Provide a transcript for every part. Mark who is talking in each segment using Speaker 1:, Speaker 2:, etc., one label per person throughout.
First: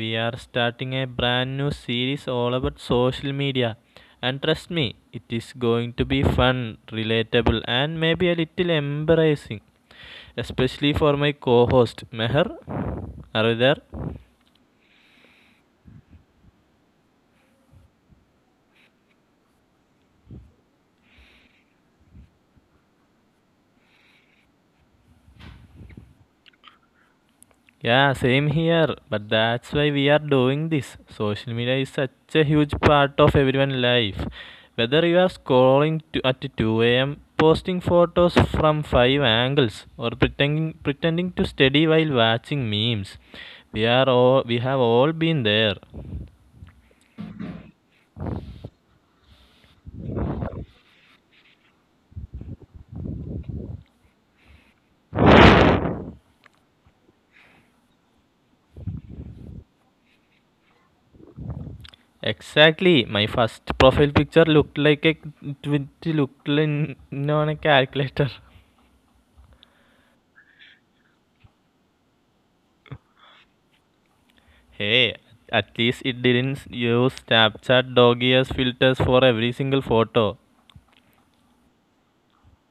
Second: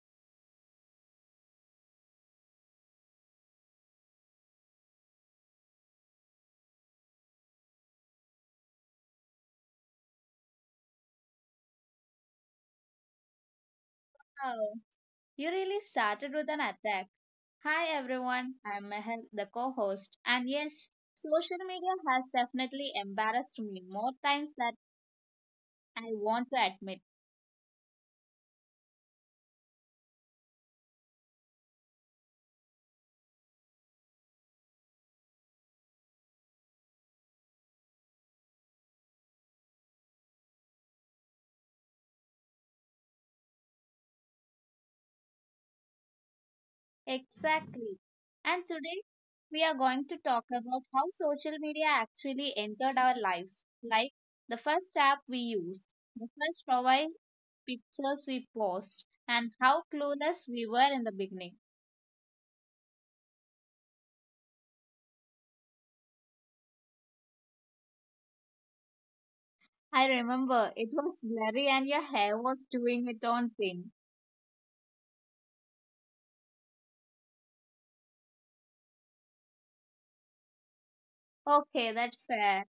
Speaker 1: we are starting a brand new series all about social media. And trust me, it is going to be fun, relatable, and maybe a little embarrassing, especially for my co host Meher. Are you there?
Speaker 2: Wow, you really started with an attack. Hi everyone, I'm Mehel, the co host. And yes, social media has definitely embarrassed me more times than I want to admit.
Speaker 1: Yeah, same here. But that's why we are doing this. Social media is such a huge part of everyone's life. Whether you are scrolling to, at 2 a.m., posting photos from five angles, or pretending to study while watching memes, we have all been there.
Speaker 2: Exactly. And today, we are going to talk about how social media actually entered our lives like the first app we used, the first profile pictures we post, and how clueless we were in the beginning.
Speaker 1: Exactly. My first profile picture looked like it looked like on a calculator.
Speaker 2: I remember it was blurry and your hair was doing its own thing.
Speaker 1: Hey, at least it didn't use Snapchat dog ears filters for every single photo.
Speaker 2: Okay, that's fair.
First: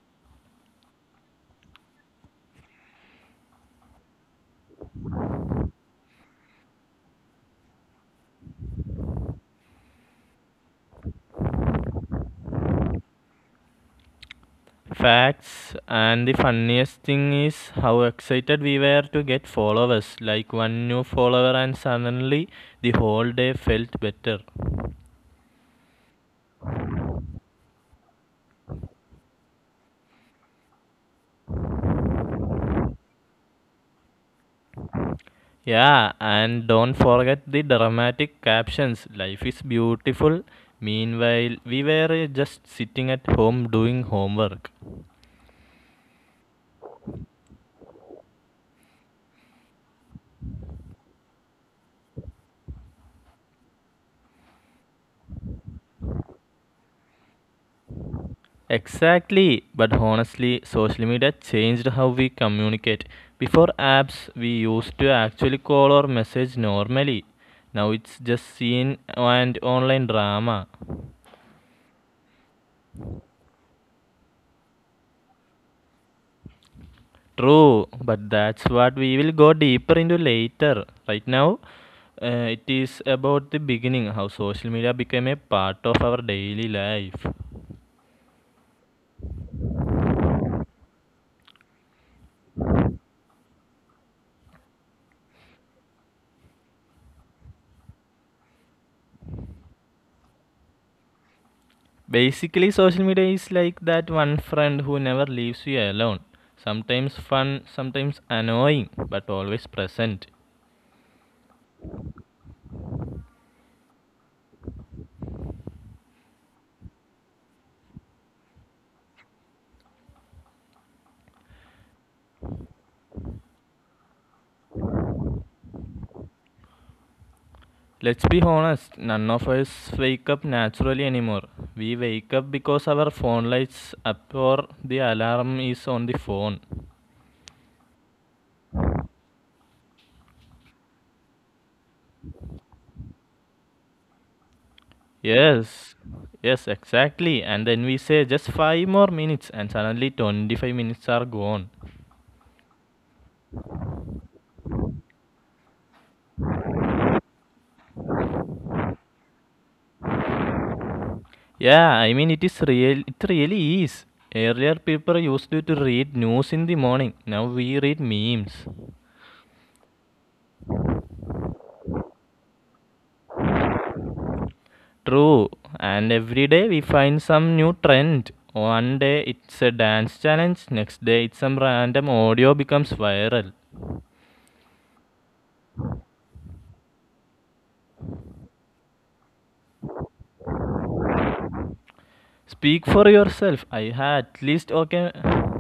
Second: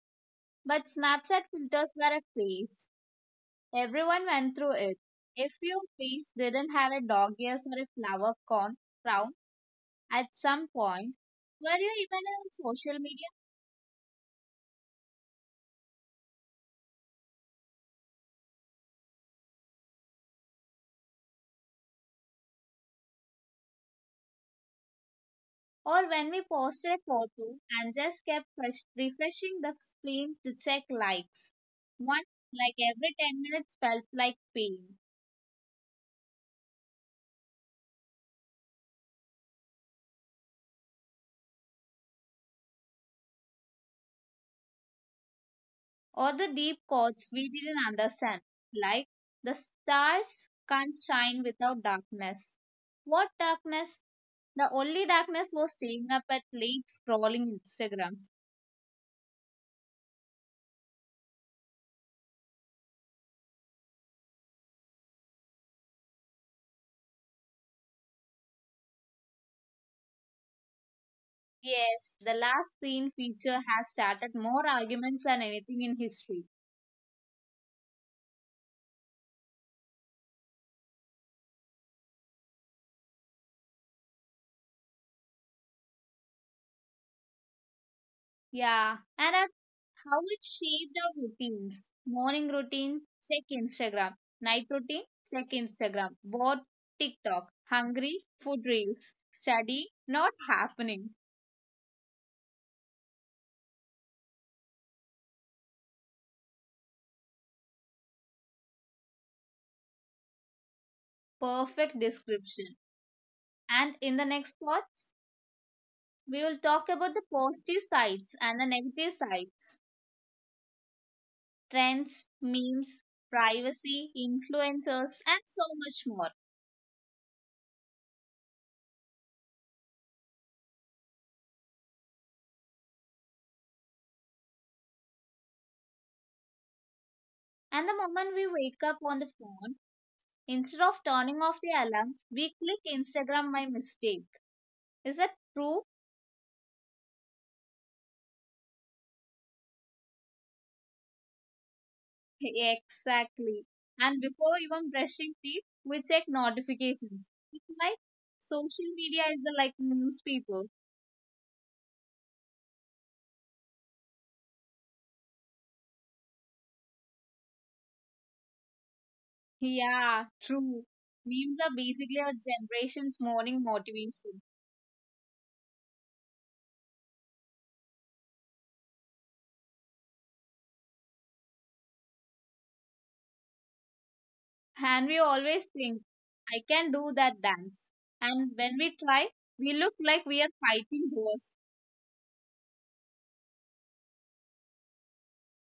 Speaker 2: But Snapchat filters were a phase. Everyone went through it. If your face didn't have a dog ears or a flower con crown at some point, were you even on social media?
Speaker 1: Facts, and the funniest thing is how excited we were to get followers. Like one new follower, and suddenly the whole day felt better.
Speaker 2: Or when we posted a photo and just kept refreshing the screen to check likes? One, like every 10 minutes felt like pain.
Speaker 1: Yeah, and don't forget the dramatic captions. Life is beautiful. Meanwhile, we were just sitting at home doing homework.
Speaker 2: Or the deep chords we didn't understand, like the stars can't shine without darkness. What darkness? The only darkness was staying up at late scrolling Instagram.
Speaker 1: Exactly, but honestly, social media changed how we communicate. Before apps, we used to actually call or message normally. Now it's just seen and online drama.
Speaker 2: Yes, the last screen feature has started more arguments than anything in history.
Speaker 1: True, but that's what we will go deeper into later. Right now, it is about the beginning how social media became a part of our daily life.
Speaker 2: Yeah, and at how it shaped our routines. Morning routine, check Instagram. Night routine, check Instagram. Bored, TikTok. Hungry, food reels. Study, not happening.
Speaker 1: Basically, social media is like that one friend who never leaves you alone. Sometimes fun, sometimes annoying, but always present.
Speaker 2: Perfect description. And in the next parts, we will talk about the positive sides and the negative sides, trends, memes, privacy, influencers, and so much more.
Speaker 1: Let's be honest, none of us wake up naturally anymore. We wake up because our phone lights up or the alarm is on the phone.
Speaker 2: And the moment we wake up on the phone, instead of turning off the alarm, we click Instagram by mistake. Is that true?
Speaker 1: Yes, yes, exactly. And then we say just 5 more minutes, and suddenly 25 minutes are gone.
Speaker 2: Exactly. And before even brushing teeth, we check notifications. It's like social media is like news people.
Speaker 1: Yeah, I mean it is real. It really is. Earlier, people used to read news in the morning. Now we read memes.
Speaker 2: Yeah, true. Memes are basically our generation's morning motivation.
Speaker 1: True. And every day we find some new trend. One day it's a dance challenge. Next day it's some random audio becomes viral.
Speaker 2: And we always think, I can do that dance. And when we try, we look like we are fighting ghosts.
Speaker 1: Speak for yourself. I had at least okay.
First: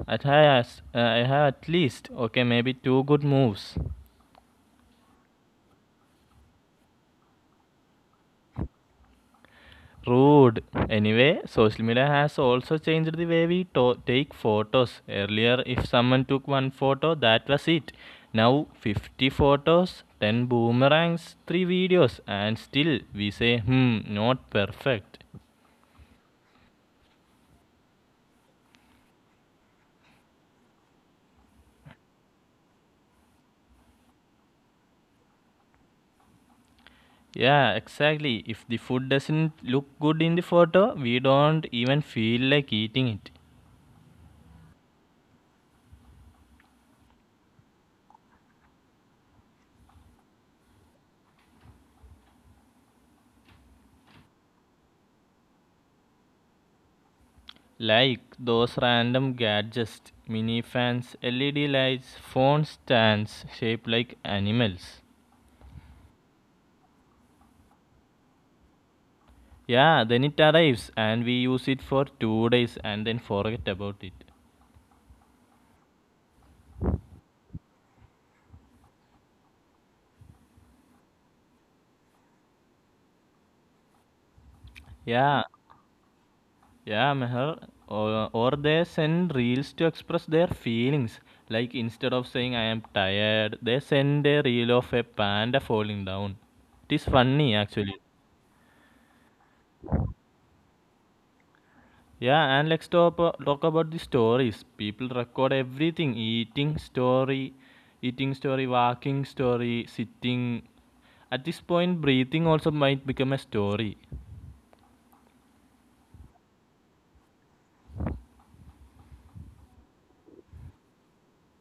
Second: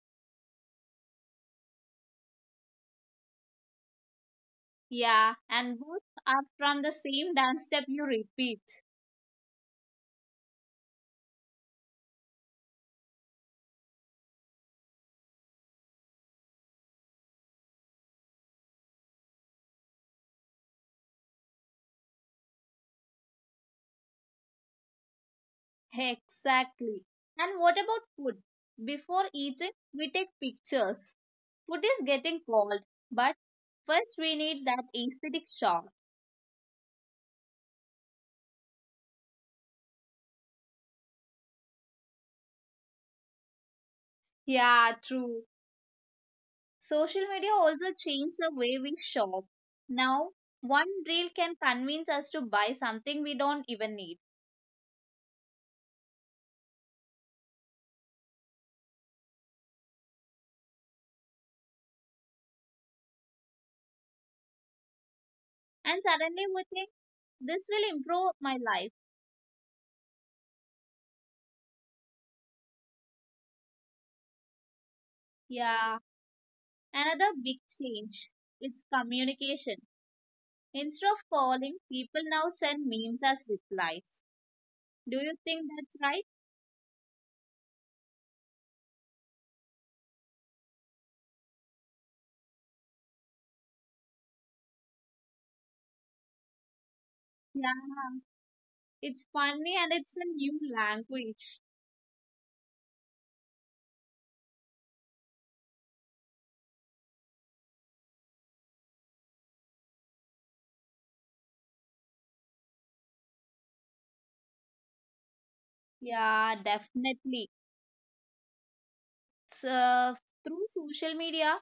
Speaker 1: I have at least okay maybe two good moves.
Speaker 2: Yeah, and both are from the same dance step you repeat.
Speaker 1: Rude. Anyway, social media has also changed the way we take photos. Earlier, if someone took one photo, that was it. Now, 50 photos, 10 boomerangs, 3 videos, and still we say, hmm, not perfect.
Speaker 2: Exactly. And what about food? Before eating, we take pictures. Food is getting cold, but first we need that aesthetic shock.
Speaker 1: Yeah, exactly. If the food doesn't look good in the photo, we don't even feel like eating it.
Speaker 2: Yeah, true. Social media also changed the way we shop. Now, one reel can convince us to buy something we don't even need.
Speaker 1: Like those random gadgets, mini fans, LED lights, phone stands shaped like animals.
Speaker 2: And suddenly we think, this will improve my life.
Speaker 1: Yeah, then it arrives and we use it for 2 days and then forget about it.
Speaker 2: Yeah, another big change. It's communication. Instead of calling, people now send memes as replies. Do you
Speaker 1: Yeah,
Speaker 2: think that's right?
Speaker 1: yeah, Meher. Or they send reels to express their feelings. Like instead of saying I am tired, they send a reel of a panda falling down. It is funny actually.
Speaker 2: Yeah, it's funny and it's a new language.
Speaker 1: Yeah, and let's talk about the stories. People record everything eating story, walking story, sitting. At this point, breathing also might become a story.
Speaker 2: Yeah, definitely. So, through social media,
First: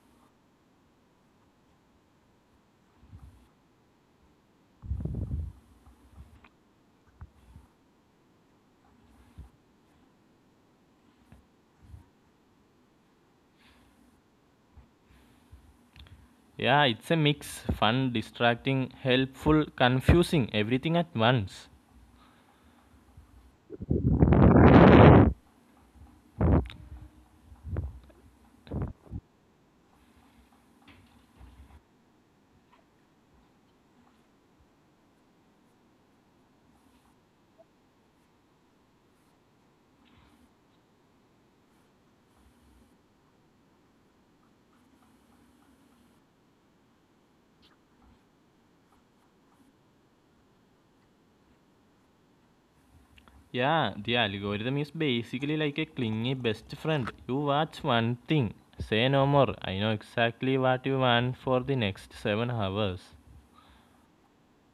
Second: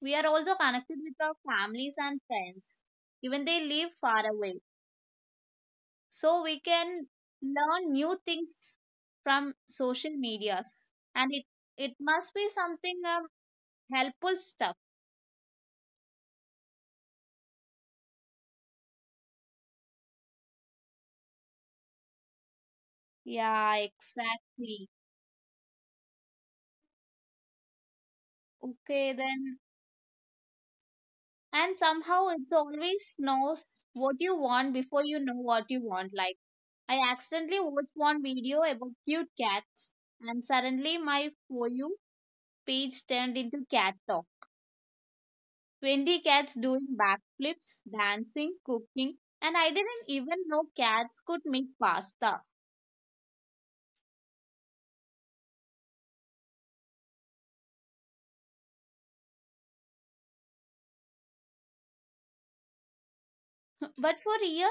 Speaker 2: we are also connected with our families and friends, even they live far away. So we can learn new things from social medias, and it must be something helpful stuff.
Speaker 1: Yeah, it's a mix fun, distracting, helpful, confusing, everything at once.
Speaker 2: Yeah, exactly. Okay, then. And somehow it's always knows what you want before you know what you want. Like I accidentally watched one video about cute cats, and suddenly my for you page turned into cat talk 20 cats doing backflips, dancing, cooking, and I didn't even know cats could make pasta.
Speaker 1: Yeah, the algorithm is basically like a clingy best friend. You watch one thing, say no more. I know exactly what you want for the next 7 hours.
Speaker 2: But for a year,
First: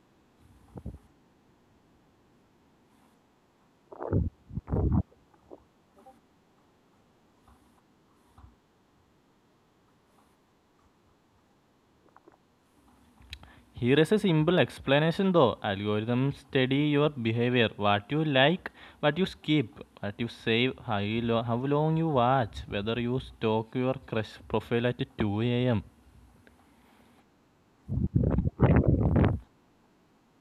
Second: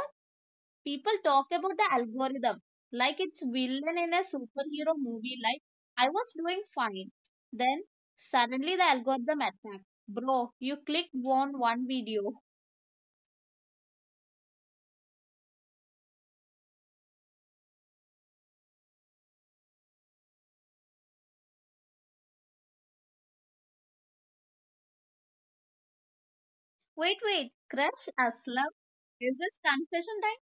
Speaker 2: people talk about the algorithm like it's villain in a superhero movie. Like I was doing fine, then suddenly the algorithm attacked. Bro, you clicked on one video.
Speaker 1: Here is a simple explanation though. Algorithms study your behavior, what you like, what you skip, what you save, how long you watch, whether you stalk your crush profile at 2 a.m.
Speaker 2: Wait, wait, crush Aslam. Is this confession time?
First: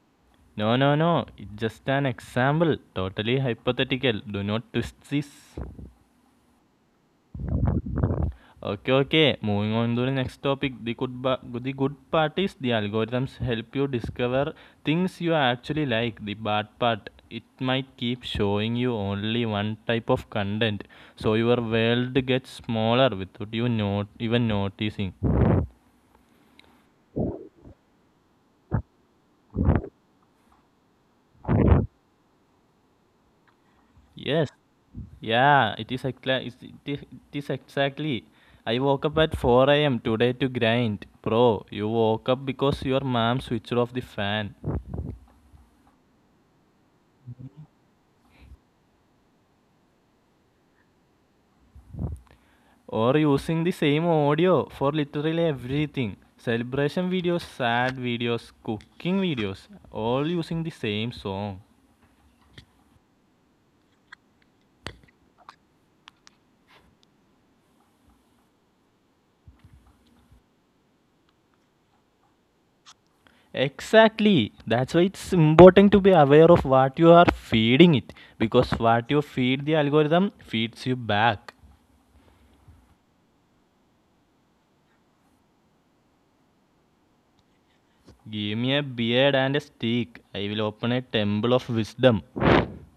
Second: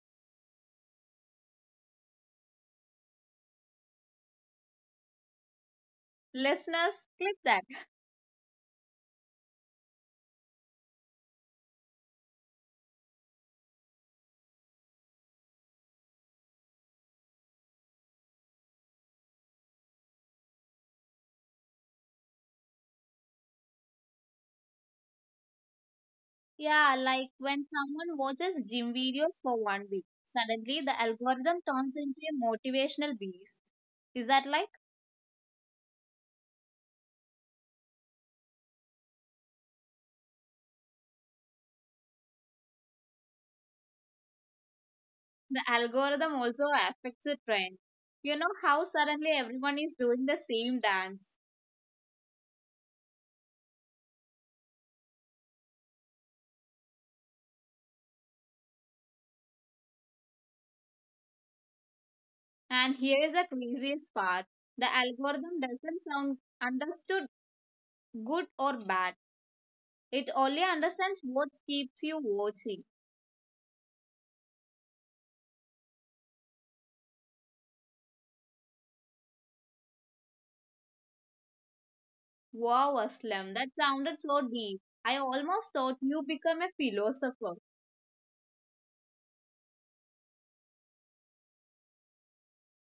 Speaker 1: No, no, no. It's just an example. Totally hypothetical. Do not twist this.
Speaker 2: Listeners, click that.
Speaker 1: Okay, okay. Moving on to the next topic. The good part is the algorithms help you discover things you actually like. The bad part, it might keep showing you only one type of content. So your world gets smaller without you not even noticing.
Speaker 2: Yeah, like when someone watches gym videos for one week, suddenly the algorithm turns into a motivational beast. Is that
Speaker 1: Yes.
Speaker 2: like
Speaker 1: Yeah, it is exactly. I woke up at 4 a.m. today to grind. Bro, you woke up because your mom switched off the fan.
Speaker 2: the algorithm also affects the trend? You know how suddenly everyone is doing the same dance.
Speaker 1: Or using the same audio for literally everything. Celebration videos, sad videos, cooking videos, all using the same song.
Speaker 2: And here is the craziest part. The algorithm doesn't sound understood good or bad. It only understands what keeps you watching.
Speaker 1: Exactly. That's why it's important to be aware of what you are feeding it because what you feed the algorithm feeds you back.
Speaker 2: Wow, Aslam, that sounded so deep. I almost thought you become a philosopher.
Speaker 1: Give me a beard and a stick. I will open a temple of wisdom.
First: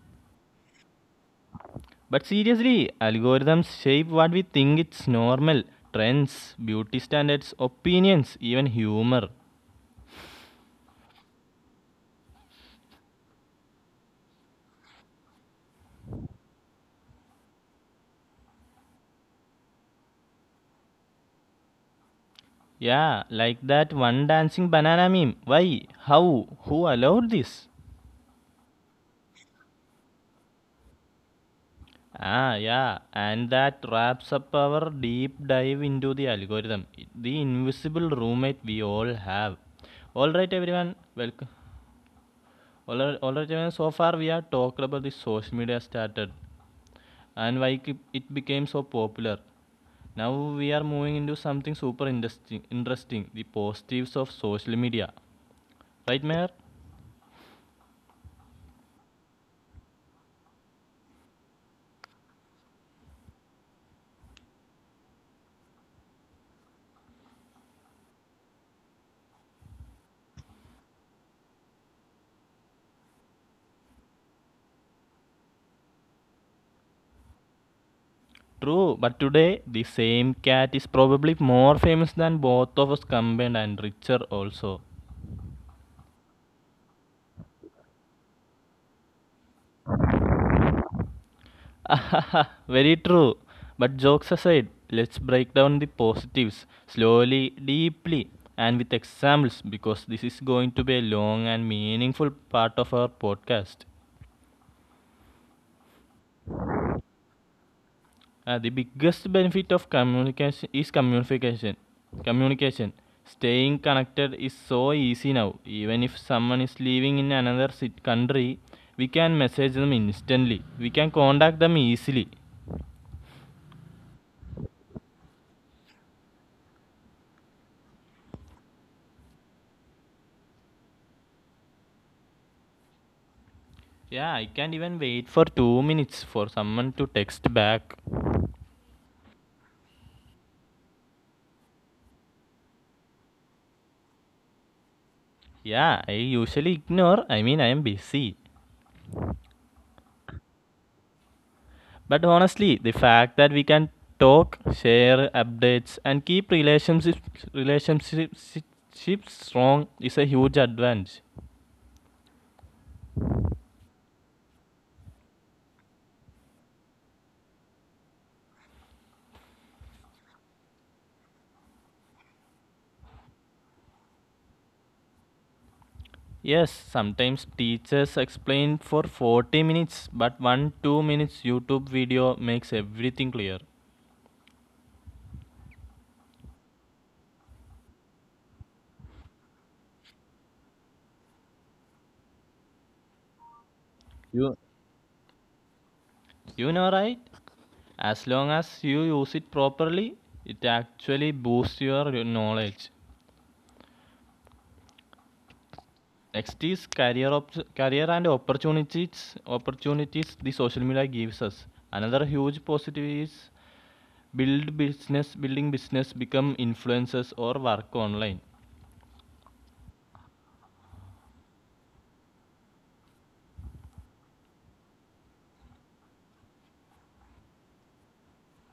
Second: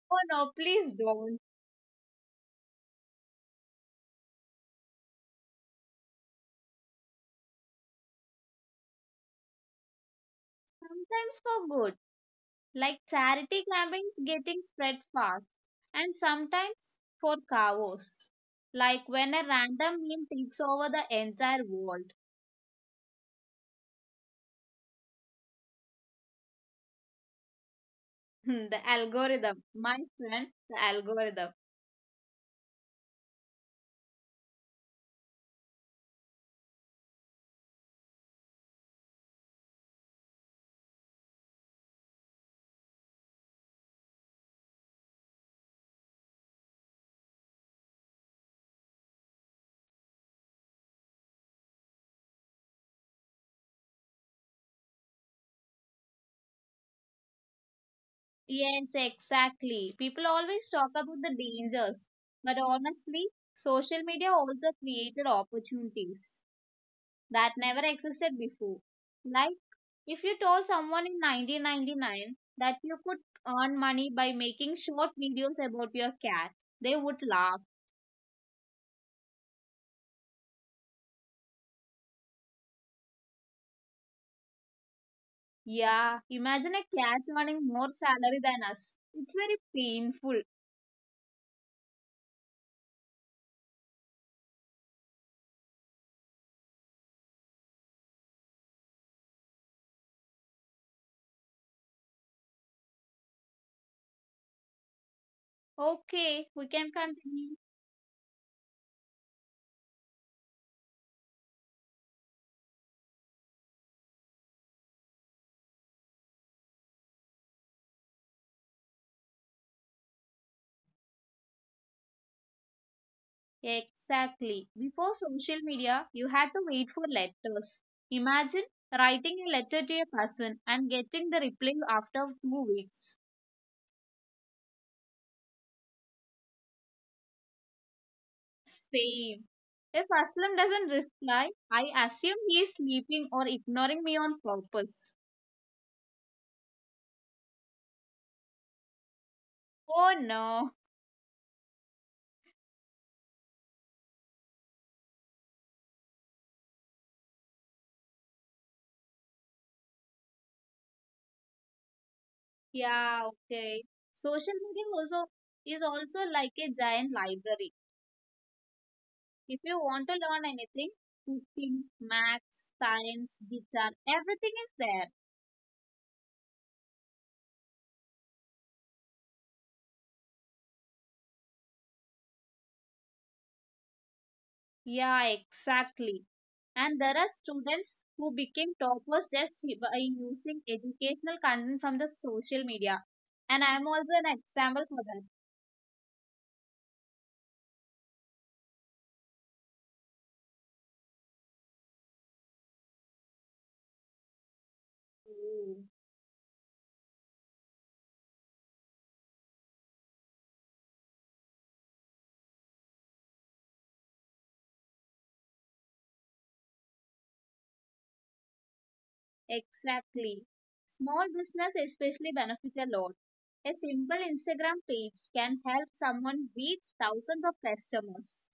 Speaker 2: Oh no, please don't.
Speaker 1: But seriously, algorithms shape what we think it's normal trends, beauty standards, opinions, even humor.
Speaker 2: Sometimes for good, like charity campaigns getting spread fast, and sometimes for chaos, like when a random meme takes over the entire world.
Speaker 1: Yeah, like that one dancing banana meme. Why? How? Who allowed this?
Speaker 2: The algorithm, my friend, the algorithm.
Speaker 1: Ah, yeah, and that wraps up our deep dive into the algorithm, the invisible roommate we all have. All right, everyone, welcome. Already, man, so far we have talked about the social media started and why it became so popular. Now we are moving into something super interesting, the positives of social media. Right, Mayor?
Speaker 2: Yes, exactly. People always talk about the dangers, but honestly, social media also created opportunities that never existed before. Like if you told someone in 1999 that you could earn money by making short videos about your cat, they would laugh.
Speaker 1: True, but today the same cat is probably more famous than both of us combined and richer also.
Speaker 2: Yeah, imagine a cat earning more salary than us. It's very painful.
Speaker 1: Very true. But jokes aside, let's break down the positives slowly, deeply, and with examples because this is going to be a long and meaningful part of our podcast.
Speaker 2: Okay, we can continue.
Speaker 1: The biggest benefit of communication is communication. Communication. Staying connected is so easy now. Even if someone is living in another country, we can message them instantly. We can contact them easily.
Speaker 2: Exactly. Before social media, you had to wait for letters. Imagine writing a letter to a person and getting the reply after 2 weeks.
Speaker 1: Yeah, I can't even wait for 2 minutes for someone to text back.
Speaker 2: Same. If Aslam doesn't reply, I assume he is sleeping or ignoring me on purpose.
Speaker 1: Yeah, I usually ignore, I mean, I am busy.
Speaker 2: Oh no.
Speaker 1: But honestly, the fact that we can talk, share updates, and keep relationships strong is a huge advantage.
Speaker 2: Yeah, okay. Social media also is also like a giant library. If you want to learn anything, cooking, maths, science, guitar, everything is there.
Speaker 1: Yes, sometimes teachers explain for 40 minutes, but one 2 minutes YouTube video makes everything clear.
Speaker 2: Yeah, exactly. And there are students who became toppers just by using educational content from the social media. And I am also
Speaker 1: You,
Speaker 2: an example for that.
Speaker 1: you know, right? As long as you use it properly, it actually boosts your knowledge.
Speaker 2: Oh,
Speaker 1: Next is career and opportunities, the social media gives us. Another huge positive is building business, become influencers or work online.
Speaker 2: exactly. Small business especially benefit a lot. A simple Instagram page can help someone reach thousands of customers.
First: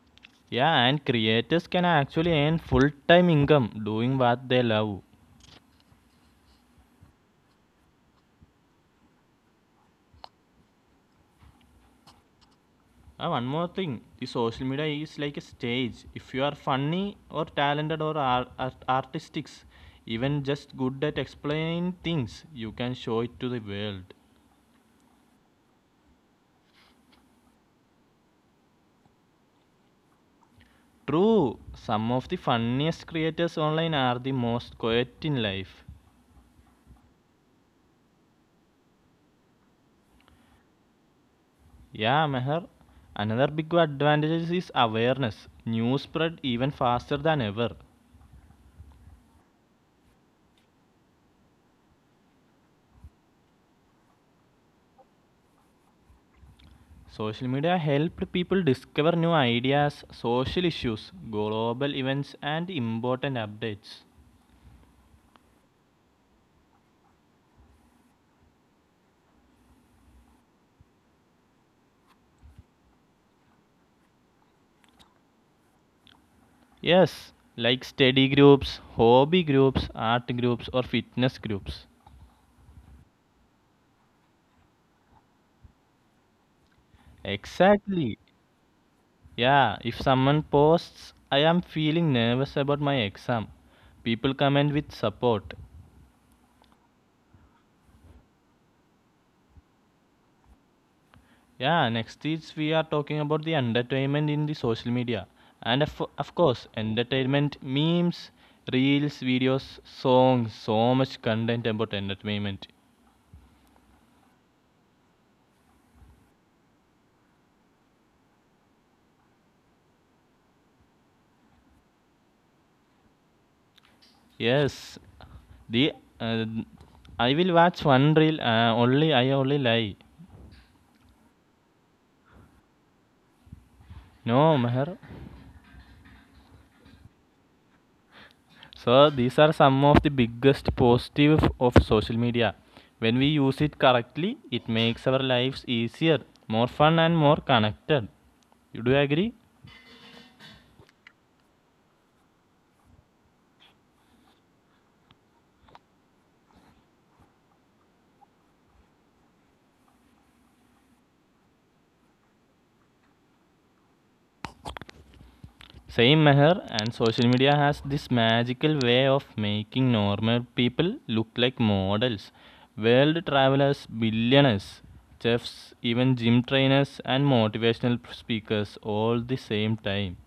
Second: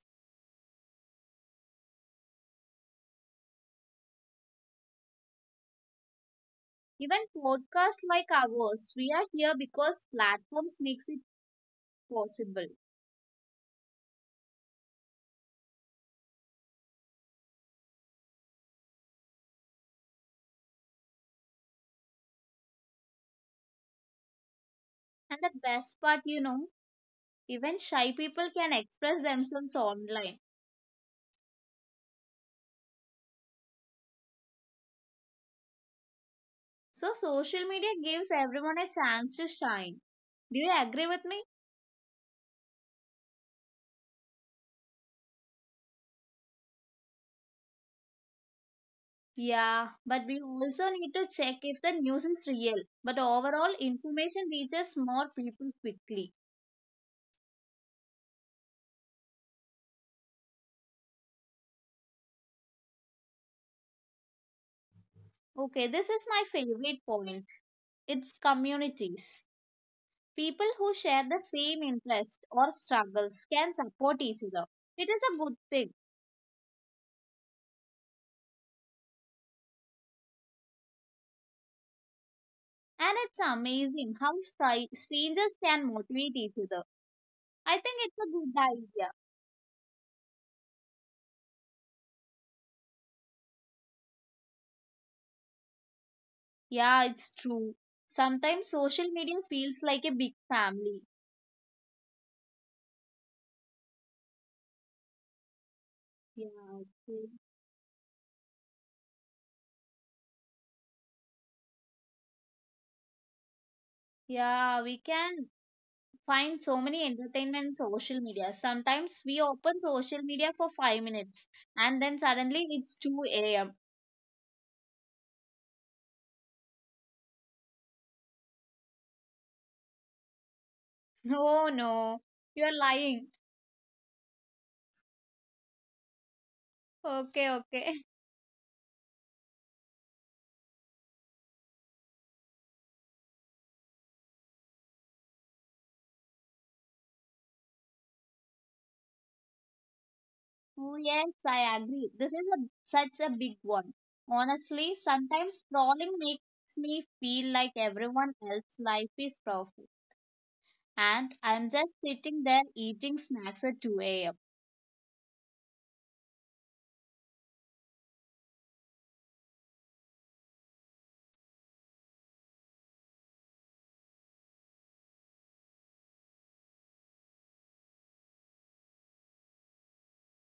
Speaker 1: Yeah, and creators can actually earn full time income doing what they love.
Speaker 2: Even podcasts like ours, we are here because platforms makes it possible.
Speaker 1: One more thing, the social media is like a stage. If you are funny or talented or artistic, even just good at explaining things, you can show it to the world.
Speaker 2: And the best part, even shy people can express themselves online.
Speaker 1: True, some of the funniest creators online are the most quiet in life.
Speaker 2: So social media gives everyone a chance to shine. Do you agree with me?
Speaker 1: Yeah, Meher. Another big advantage is awareness. News spread even faster than ever.
Speaker 2: Yeah, but we also need to check if the news is real. But overall, information reaches more people quickly.
Speaker 1: Social media helped people discover new ideas, social issues, global events, and important updates.
Speaker 2: Okay, this is my favorite point. It's communities. People who share the same interests or struggles can support each other. It is a good thing.
Speaker 1: Yes, like study groups, hobby groups, art groups, or fitness groups.
Speaker 2: And it's amazing how strangers can motivate each other. I think it's a
Speaker 1: Exactly.
Speaker 2: good idea.
Speaker 1: Yeah, if someone posts, I am feeling nervous about my exam. People comment with support.
Speaker 2: Yeah, it's true. Sometimes social media feels like a big family.
Speaker 1: Yeah, next is we are talking about the entertainment in the social media. And of, of
Speaker 2: Yeah,
Speaker 1: course,
Speaker 2: okay.
Speaker 1: entertainment memes, reels, videos, songs, so much content about entertainment.
Speaker 2: Yeah, we can find so many entertainment in social media. Sometimes we open social media for 5 minutes and then suddenly it's 2 a.m.
Speaker 1: Yes, The uh, I will watch one reel. Only I only lie.
Speaker 2: Oh no, you're lying.
Speaker 1: No, Meher.
Speaker 2: Okay, okay.
Speaker 1: So these are some of the biggest positive of social media. When we use it correctly, it makes our lives easier, more fun, and more connected. You do you agree?
Speaker 2: Oh, yes, I agree. This is such a big one. Honestly, sometimes scrolling makes me feel like everyone else's life is perfect and I'm just sitting there eating snacks at 2 a.m.
Speaker 1: Same Meher, and social media has this magical way of making normal people look like models. World travelers, billionaires, chefs, even gym trainers and motivational speakers all the same time.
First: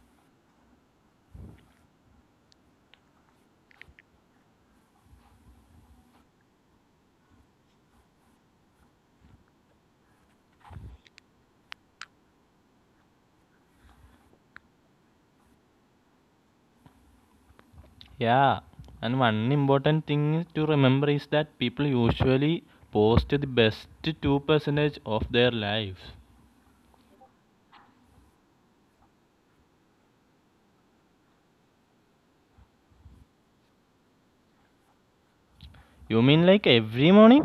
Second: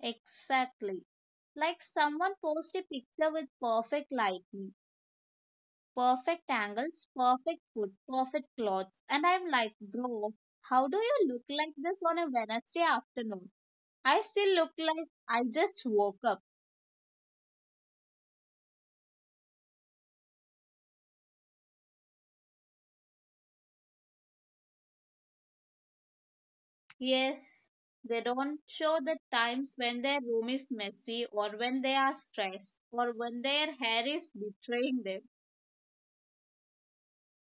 Speaker 2: Exactly. Like someone posted a picture with perfect lighting, perfect angles, perfect food, perfect clothes, and I'm like, bro, how do you look like this on a Wednesday afternoon? I still look like I just woke up.
Speaker 1: Yeah, and one important thing to remember is that people usually post the best 2% of their lives.
Speaker 2: Yes, they don't show the times when their room is messy or when they are stressed or when their hair is betraying them.
Speaker 1: You mean like every morning?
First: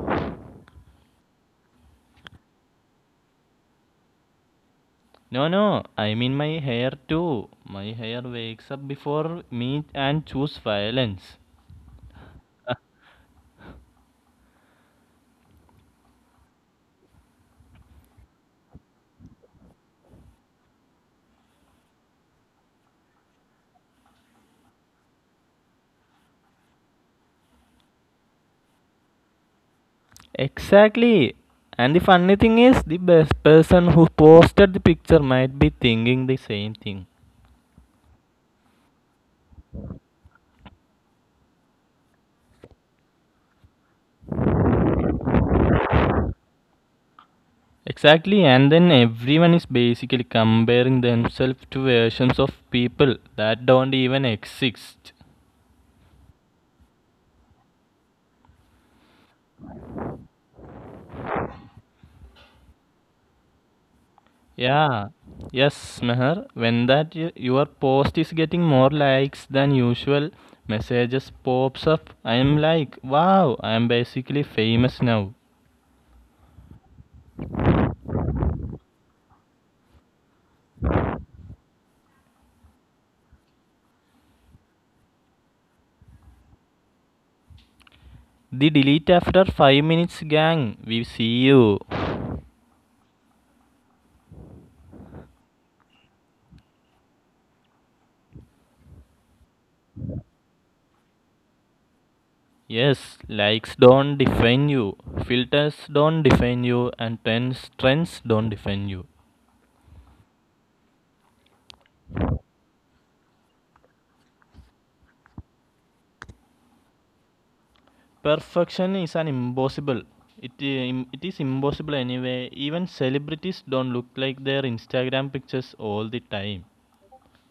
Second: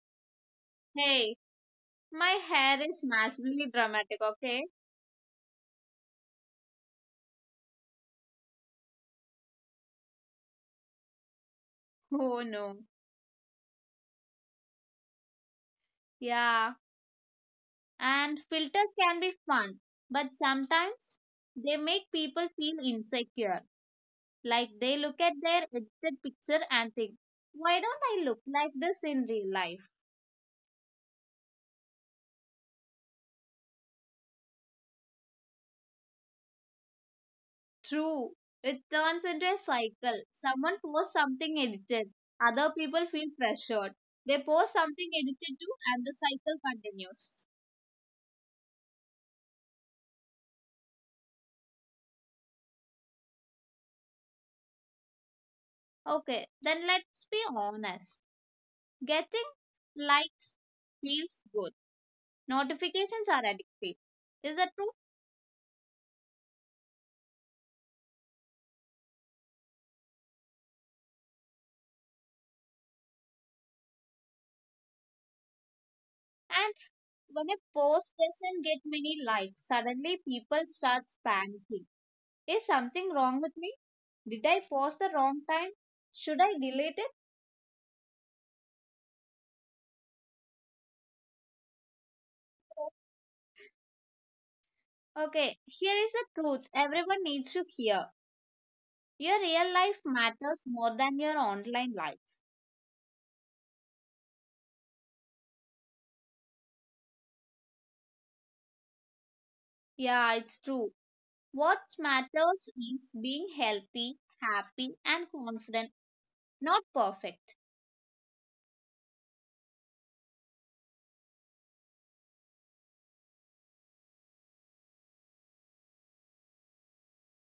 Speaker 2: Hey, my hair is massively dramatic, okay?
Speaker 1: No, no, I mean my hair too. My hair wakes up before me and choose violence.
Speaker 2: Oh no. Yeah. And filters can be fun, but sometimes they make people feel insecure. Like they look at their edited picture and think, why don't I look like this in real life?
Speaker 1: Exactly. And the funny thing is, the best person who posted the picture might be thinking the same thing.
Speaker 2: True, it turns into a cycle. Someone posts something edited, other people feel pressured. They post something edited too, and the cycle continues.
Speaker 1: Exactly, and then everyone is basically comparing themselves to versions of people that don't even exist.
Speaker 2: Okay, then let's be honest. Getting likes feels good. Notifications are addictive. Is that true?
Speaker 1: Yeah, yes, Meher. When your post is getting more likes than usual, messages pops up. I am like, wow, I am basically famous now.
Speaker 2: And when a post doesn't get many likes, suddenly people start panicking. Is something wrong with me? Did I post the wrong time? Should I delete it?
Speaker 1: The delete after 5 minutes, gang. We see you.
Speaker 2: Okay, here is the truth everyone needs to hear. Your real life matters more than your online life.
Speaker 1: Yes, likes don't define you, filters don't define you, and trends, don't define you.
Speaker 2: Yeah, it's true. What matters is being healthy, happy, and confident, not perfect.
Speaker 1: Perfection is an impossible. It, it is impossible anyway. Even celebrities don't look like their Instagram pictures all the time.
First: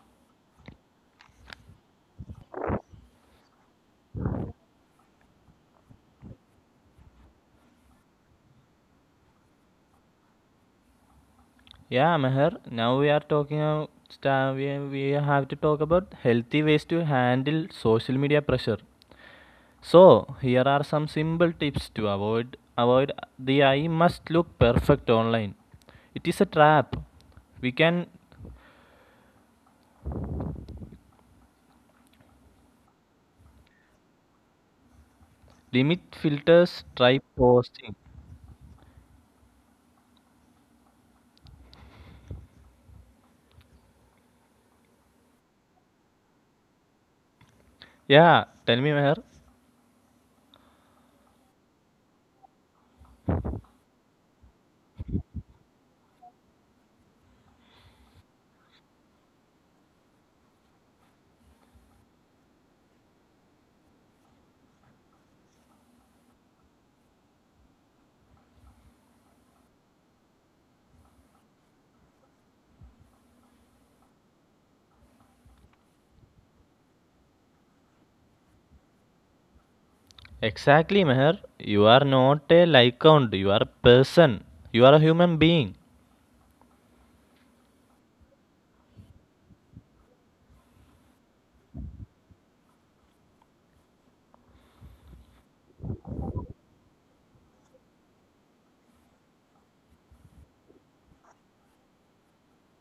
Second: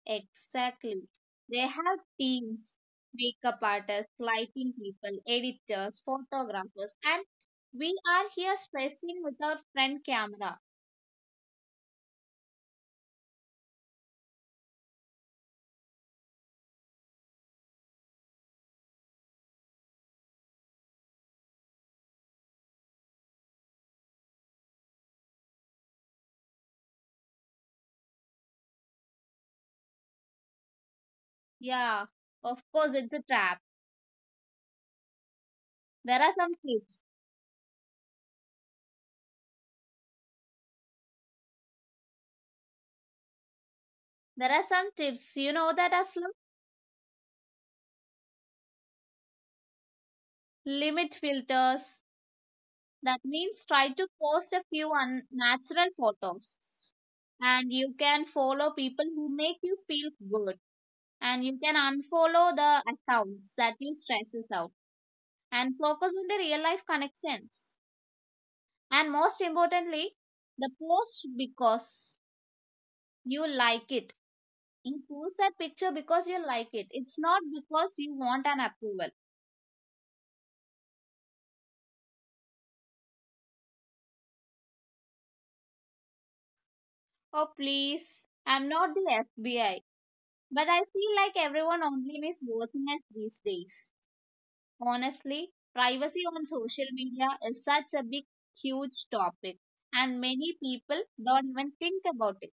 Speaker 2: Exactly. They have teams, makeup artists, lighting people, editors, photographers, and we are here stressing with our friend camera.
Speaker 1: Yeah, Meher, now we are talking about, we have to talk about healthy ways to handle social media pressure. So, here are some simple tips to avoid the I must look perfect online. It is a trap. We can
Speaker 2: Yeah, of course, it's a trap.
Speaker 1: limit
Speaker 2: There
Speaker 1: filters,
Speaker 2: are some
Speaker 1: try
Speaker 2: tips.
Speaker 1: posting.
Speaker 2: There are some tips. You know that, Aslam?
Speaker 1: Yeah, tell me, Meher.
Speaker 2: Limit filters. That means try to post a few unnatural photos. And you can follow people who make you feel good. And you can unfollow the accounts that you stresses out and focus on the real life connections. And most importantly, the post because you like it. You post that picture because you like it. It's not because you want an approval.
Speaker 1: Exactly, Meher. You are not a lycount, you are a person. You are a human being.
Speaker 2: Oh, please, I'm not the FBI. But I feel like everyone online is watching us these days. Honestly, privacy on social media is such a big, huge topic, and many people don't even think about it.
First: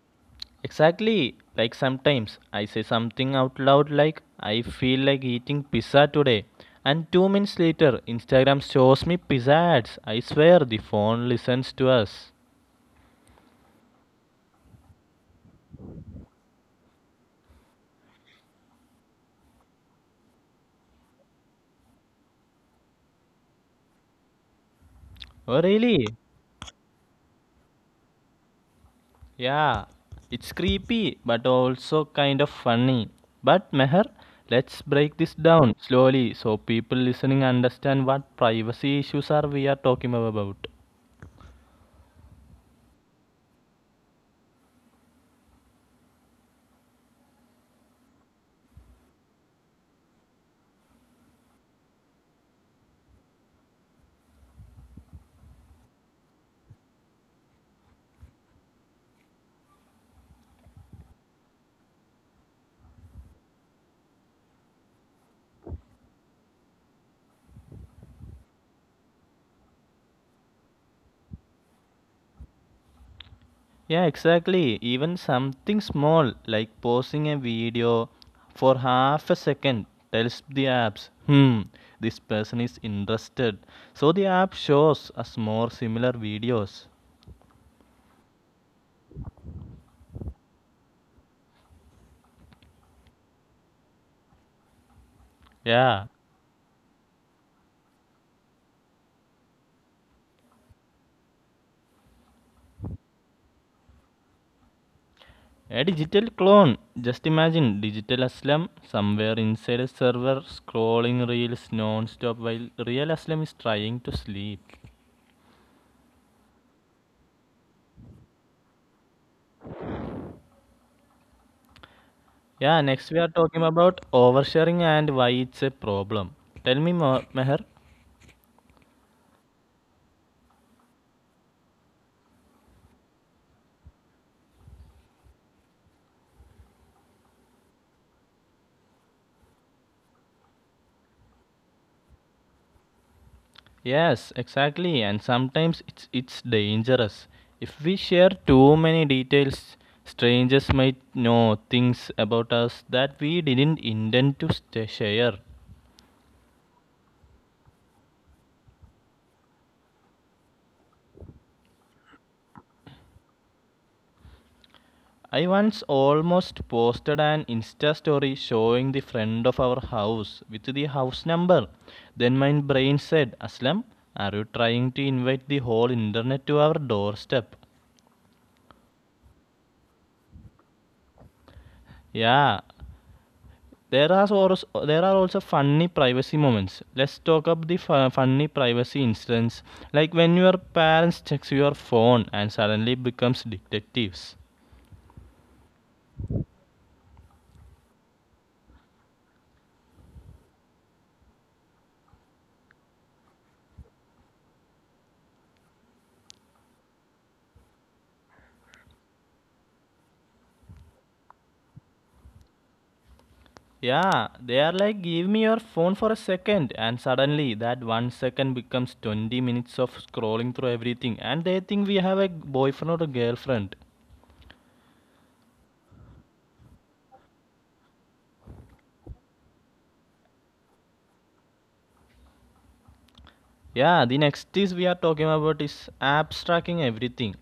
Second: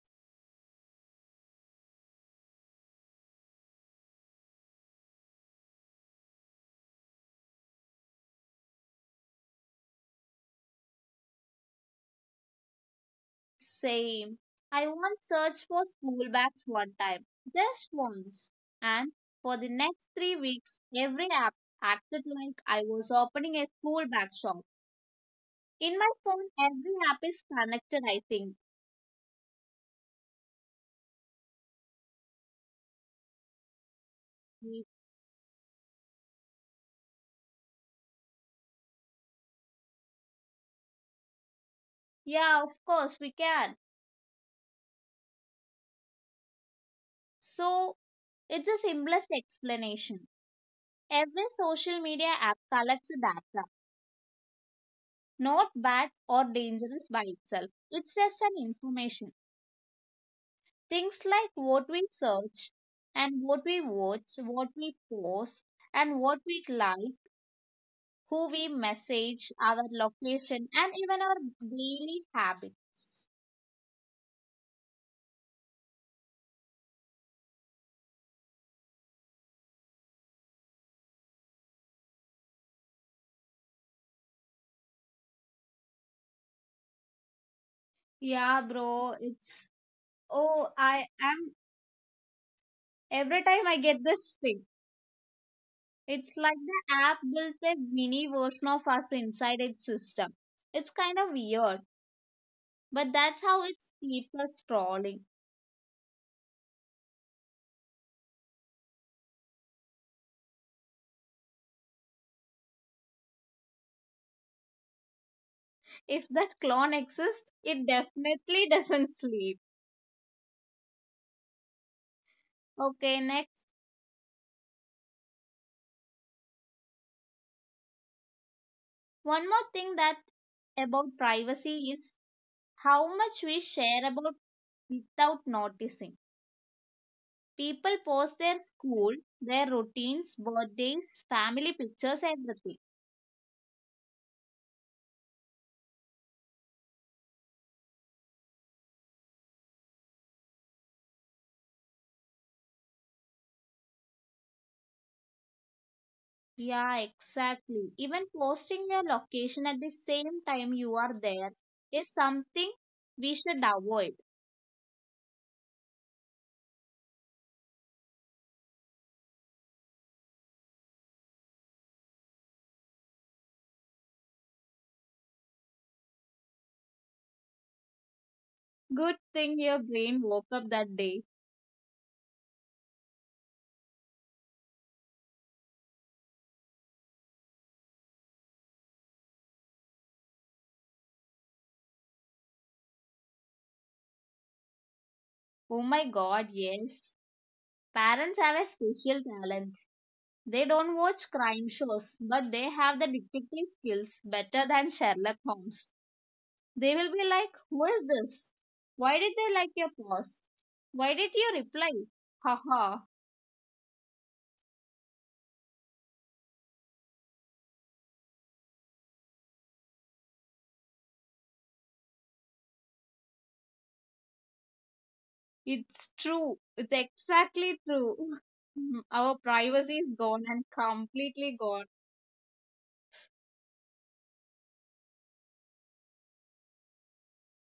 Speaker 1: Exactly. Like sometimes I say something out loud like I feel like eating pizza today. And 2 minutes later, Instagram shows me pizza ads. I swear the phone listens to us.
Speaker 2: Same. I once searched for school bags one time, just once. And for the next 3 weeks, every app acted like I was opening a school bag shop.
Speaker 1: Oh
Speaker 2: In my
Speaker 1: really?
Speaker 2: phone, every app is connected, I think.
Speaker 1: Yeah, it's creepy but also kind of funny. But Meher, let's
Speaker 2: Y-
Speaker 1: break this down slowly so people listening understand what privacy issues are we are talking about.
Speaker 2: Yeah, of course, we can. So, it's the simplest explanation. Every social media app collects data, not bad or dangerous by itself. It's just an information. Things like what we search and what we watch, what we post and what we like, who we message, our location, and even our daily habits.
Speaker 1: Yeah, exactly. Even something small like posting a video for half a second tells the apps, hmm, this person is interested. So the app shows us more similar videos.
Speaker 2: Yeah, bro, it's oh, I am every time I get this thing.
Speaker 1: Yeah.
Speaker 2: It's like the app built a mini version of us inside its system. It's kind of weird, but that's how it keeps us scrolling.
Speaker 1: A digital clone. Just imagine digital Aslam somewhere inside a server scrolling reels non-stop while real Aslam is trying to sleep.
Speaker 2: If that clone exists, it definitely doesn't sleep.
Speaker 1: Yeah,
Speaker 2: Okay,
Speaker 1: next we are
Speaker 2: next.
Speaker 1: talking about oversharing and why it's a problem. Tell me more, Meher.
Speaker 2: One more thing that about privacy is how much we share about without noticing. People post their school, their routines, birthdays, family pictures, everything.
Speaker 1: Yes, exactly, and sometimes it's dangerous. If we share too many details, strangers might know things about us that we didn't intend to share.
Speaker 2: Yeah, exactly. Even posting your location at the same time you are there is something we should avoid.
Speaker 1: I once almost posted an Insta story showing the front of our house with the house number. Then my brain said, Aslam, are you trying to invite the whole internet to our doorstep?
Speaker 2: Good thing your brain woke up that day.
Speaker 1: Yeah, there are also funny privacy moments. Let's talk up the funny privacy incidents, like when your parents checks your phone and suddenly becomes detectives.
Speaker 2: Oh my god, yes. Parents have a special talent. They don't watch crime shows, but they have the detective skills better than Sherlock Holmes. They will be like, who is this? Why did they like your post? Why did you reply? Haha,
Speaker 1: Yeah, they are like, give me your phone for a second, and suddenly that one second becomes 20 minutes of scrolling through everything, and they think we have a boyfriend or a girlfriend.
Speaker 2: it's true. It's exactly true. Our privacy is gone and completely gone.
Speaker 1: Yeah, the next is we are talking about is apps tracking everything.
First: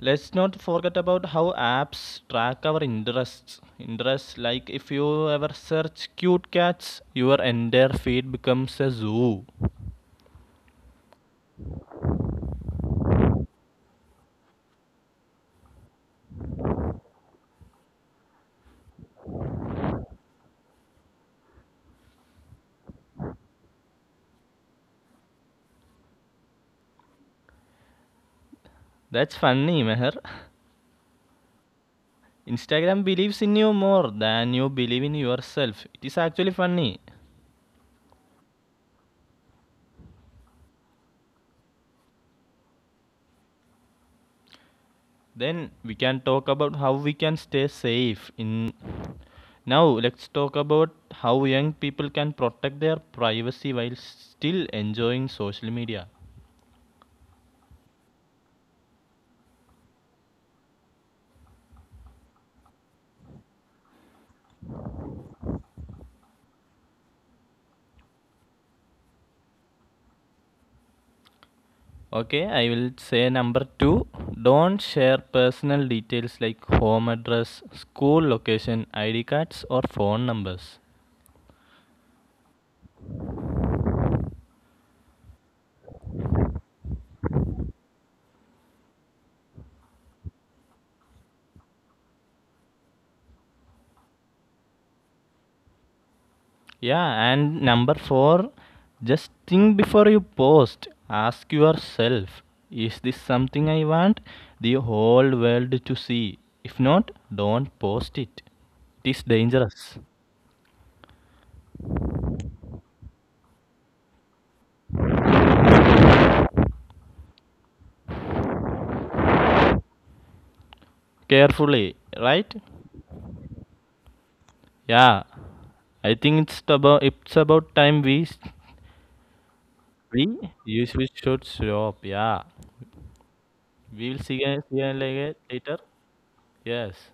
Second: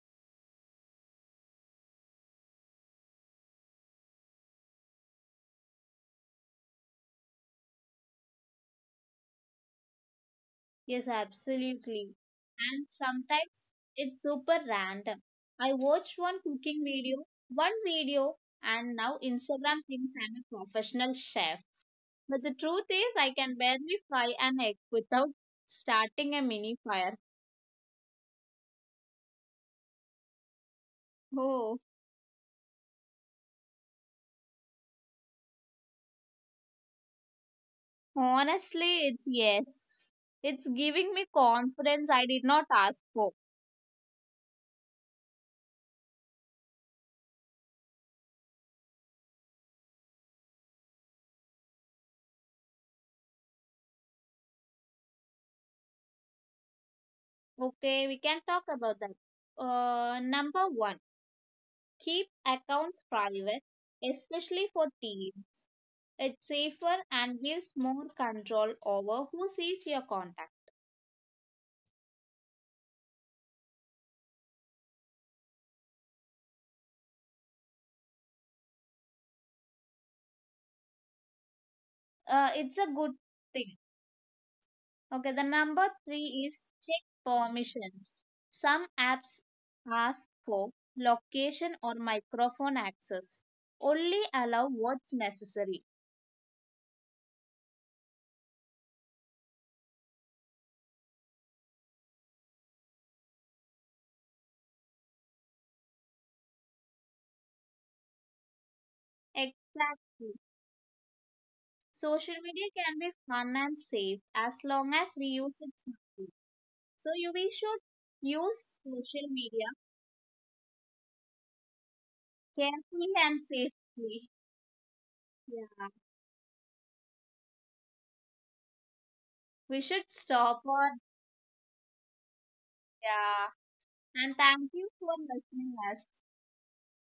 Speaker 1: Let's not forget about how apps track our interests. Interests like if you ever search cute cats, your entire feed becomes a zoo.
Speaker 2: Yes, absolutely. And sometimes it's super random. I watched one cooking video, one video, and now Instagram thinks I'm a professional chef. But the truth is, I can barely fry an egg without starting a mini fire.
Speaker 1: That's funny, Meher.
Speaker 2: Oh,
Speaker 1: Instagram believes in you more than you believe in yourself. It is actually funny.
Speaker 2: honestly, it's yes. It's giving me confidence I did not ask for.
Speaker 1: Then we can talk about how we can stay safe in now let's talk about how young people can protect their privacy while still enjoying social media.
Speaker 2: Okay, we can talk about that. Number one, keep accounts private, especially for teens. It's safer and gives more control over who sees your contact.
Speaker 1: Okay, I will say number 2, don't share personal details like home address, school location, ID cards or phone numbers.
Speaker 2: It's a good thing. Okay, the number three is check permissions. Some apps ask for location or microphone access. Only allow what's necessary.
Speaker 1: Yeah, and number four, just think before you post. Ask yourself, is this something I want the whole world to see? If not, don't post it. It is dangerous.
Speaker 2: Exactly. Social media can be fun and safe as long as we use it smartly. So you we should use social media
Speaker 1: Carefully, right?
Speaker 2: carefully and safely.
Speaker 1: Yeah,
Speaker 2: Yeah.
Speaker 1: I think it's about time we s-
Speaker 2: We should
Speaker 1: we
Speaker 2: stop
Speaker 1: you
Speaker 2: or
Speaker 1: we should stop. Yeah,
Speaker 2: yeah.
Speaker 1: we will
Speaker 2: And thank
Speaker 1: see you
Speaker 2: you for
Speaker 1: later.
Speaker 2: listening us.
Speaker 1: Yes.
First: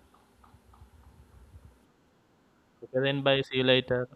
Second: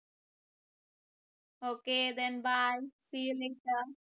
Speaker 2: Okay, then bye.
Speaker 1: Okay, then
Speaker 2: See you
Speaker 1: bye. See you
Speaker 2: later.
Speaker 1: later.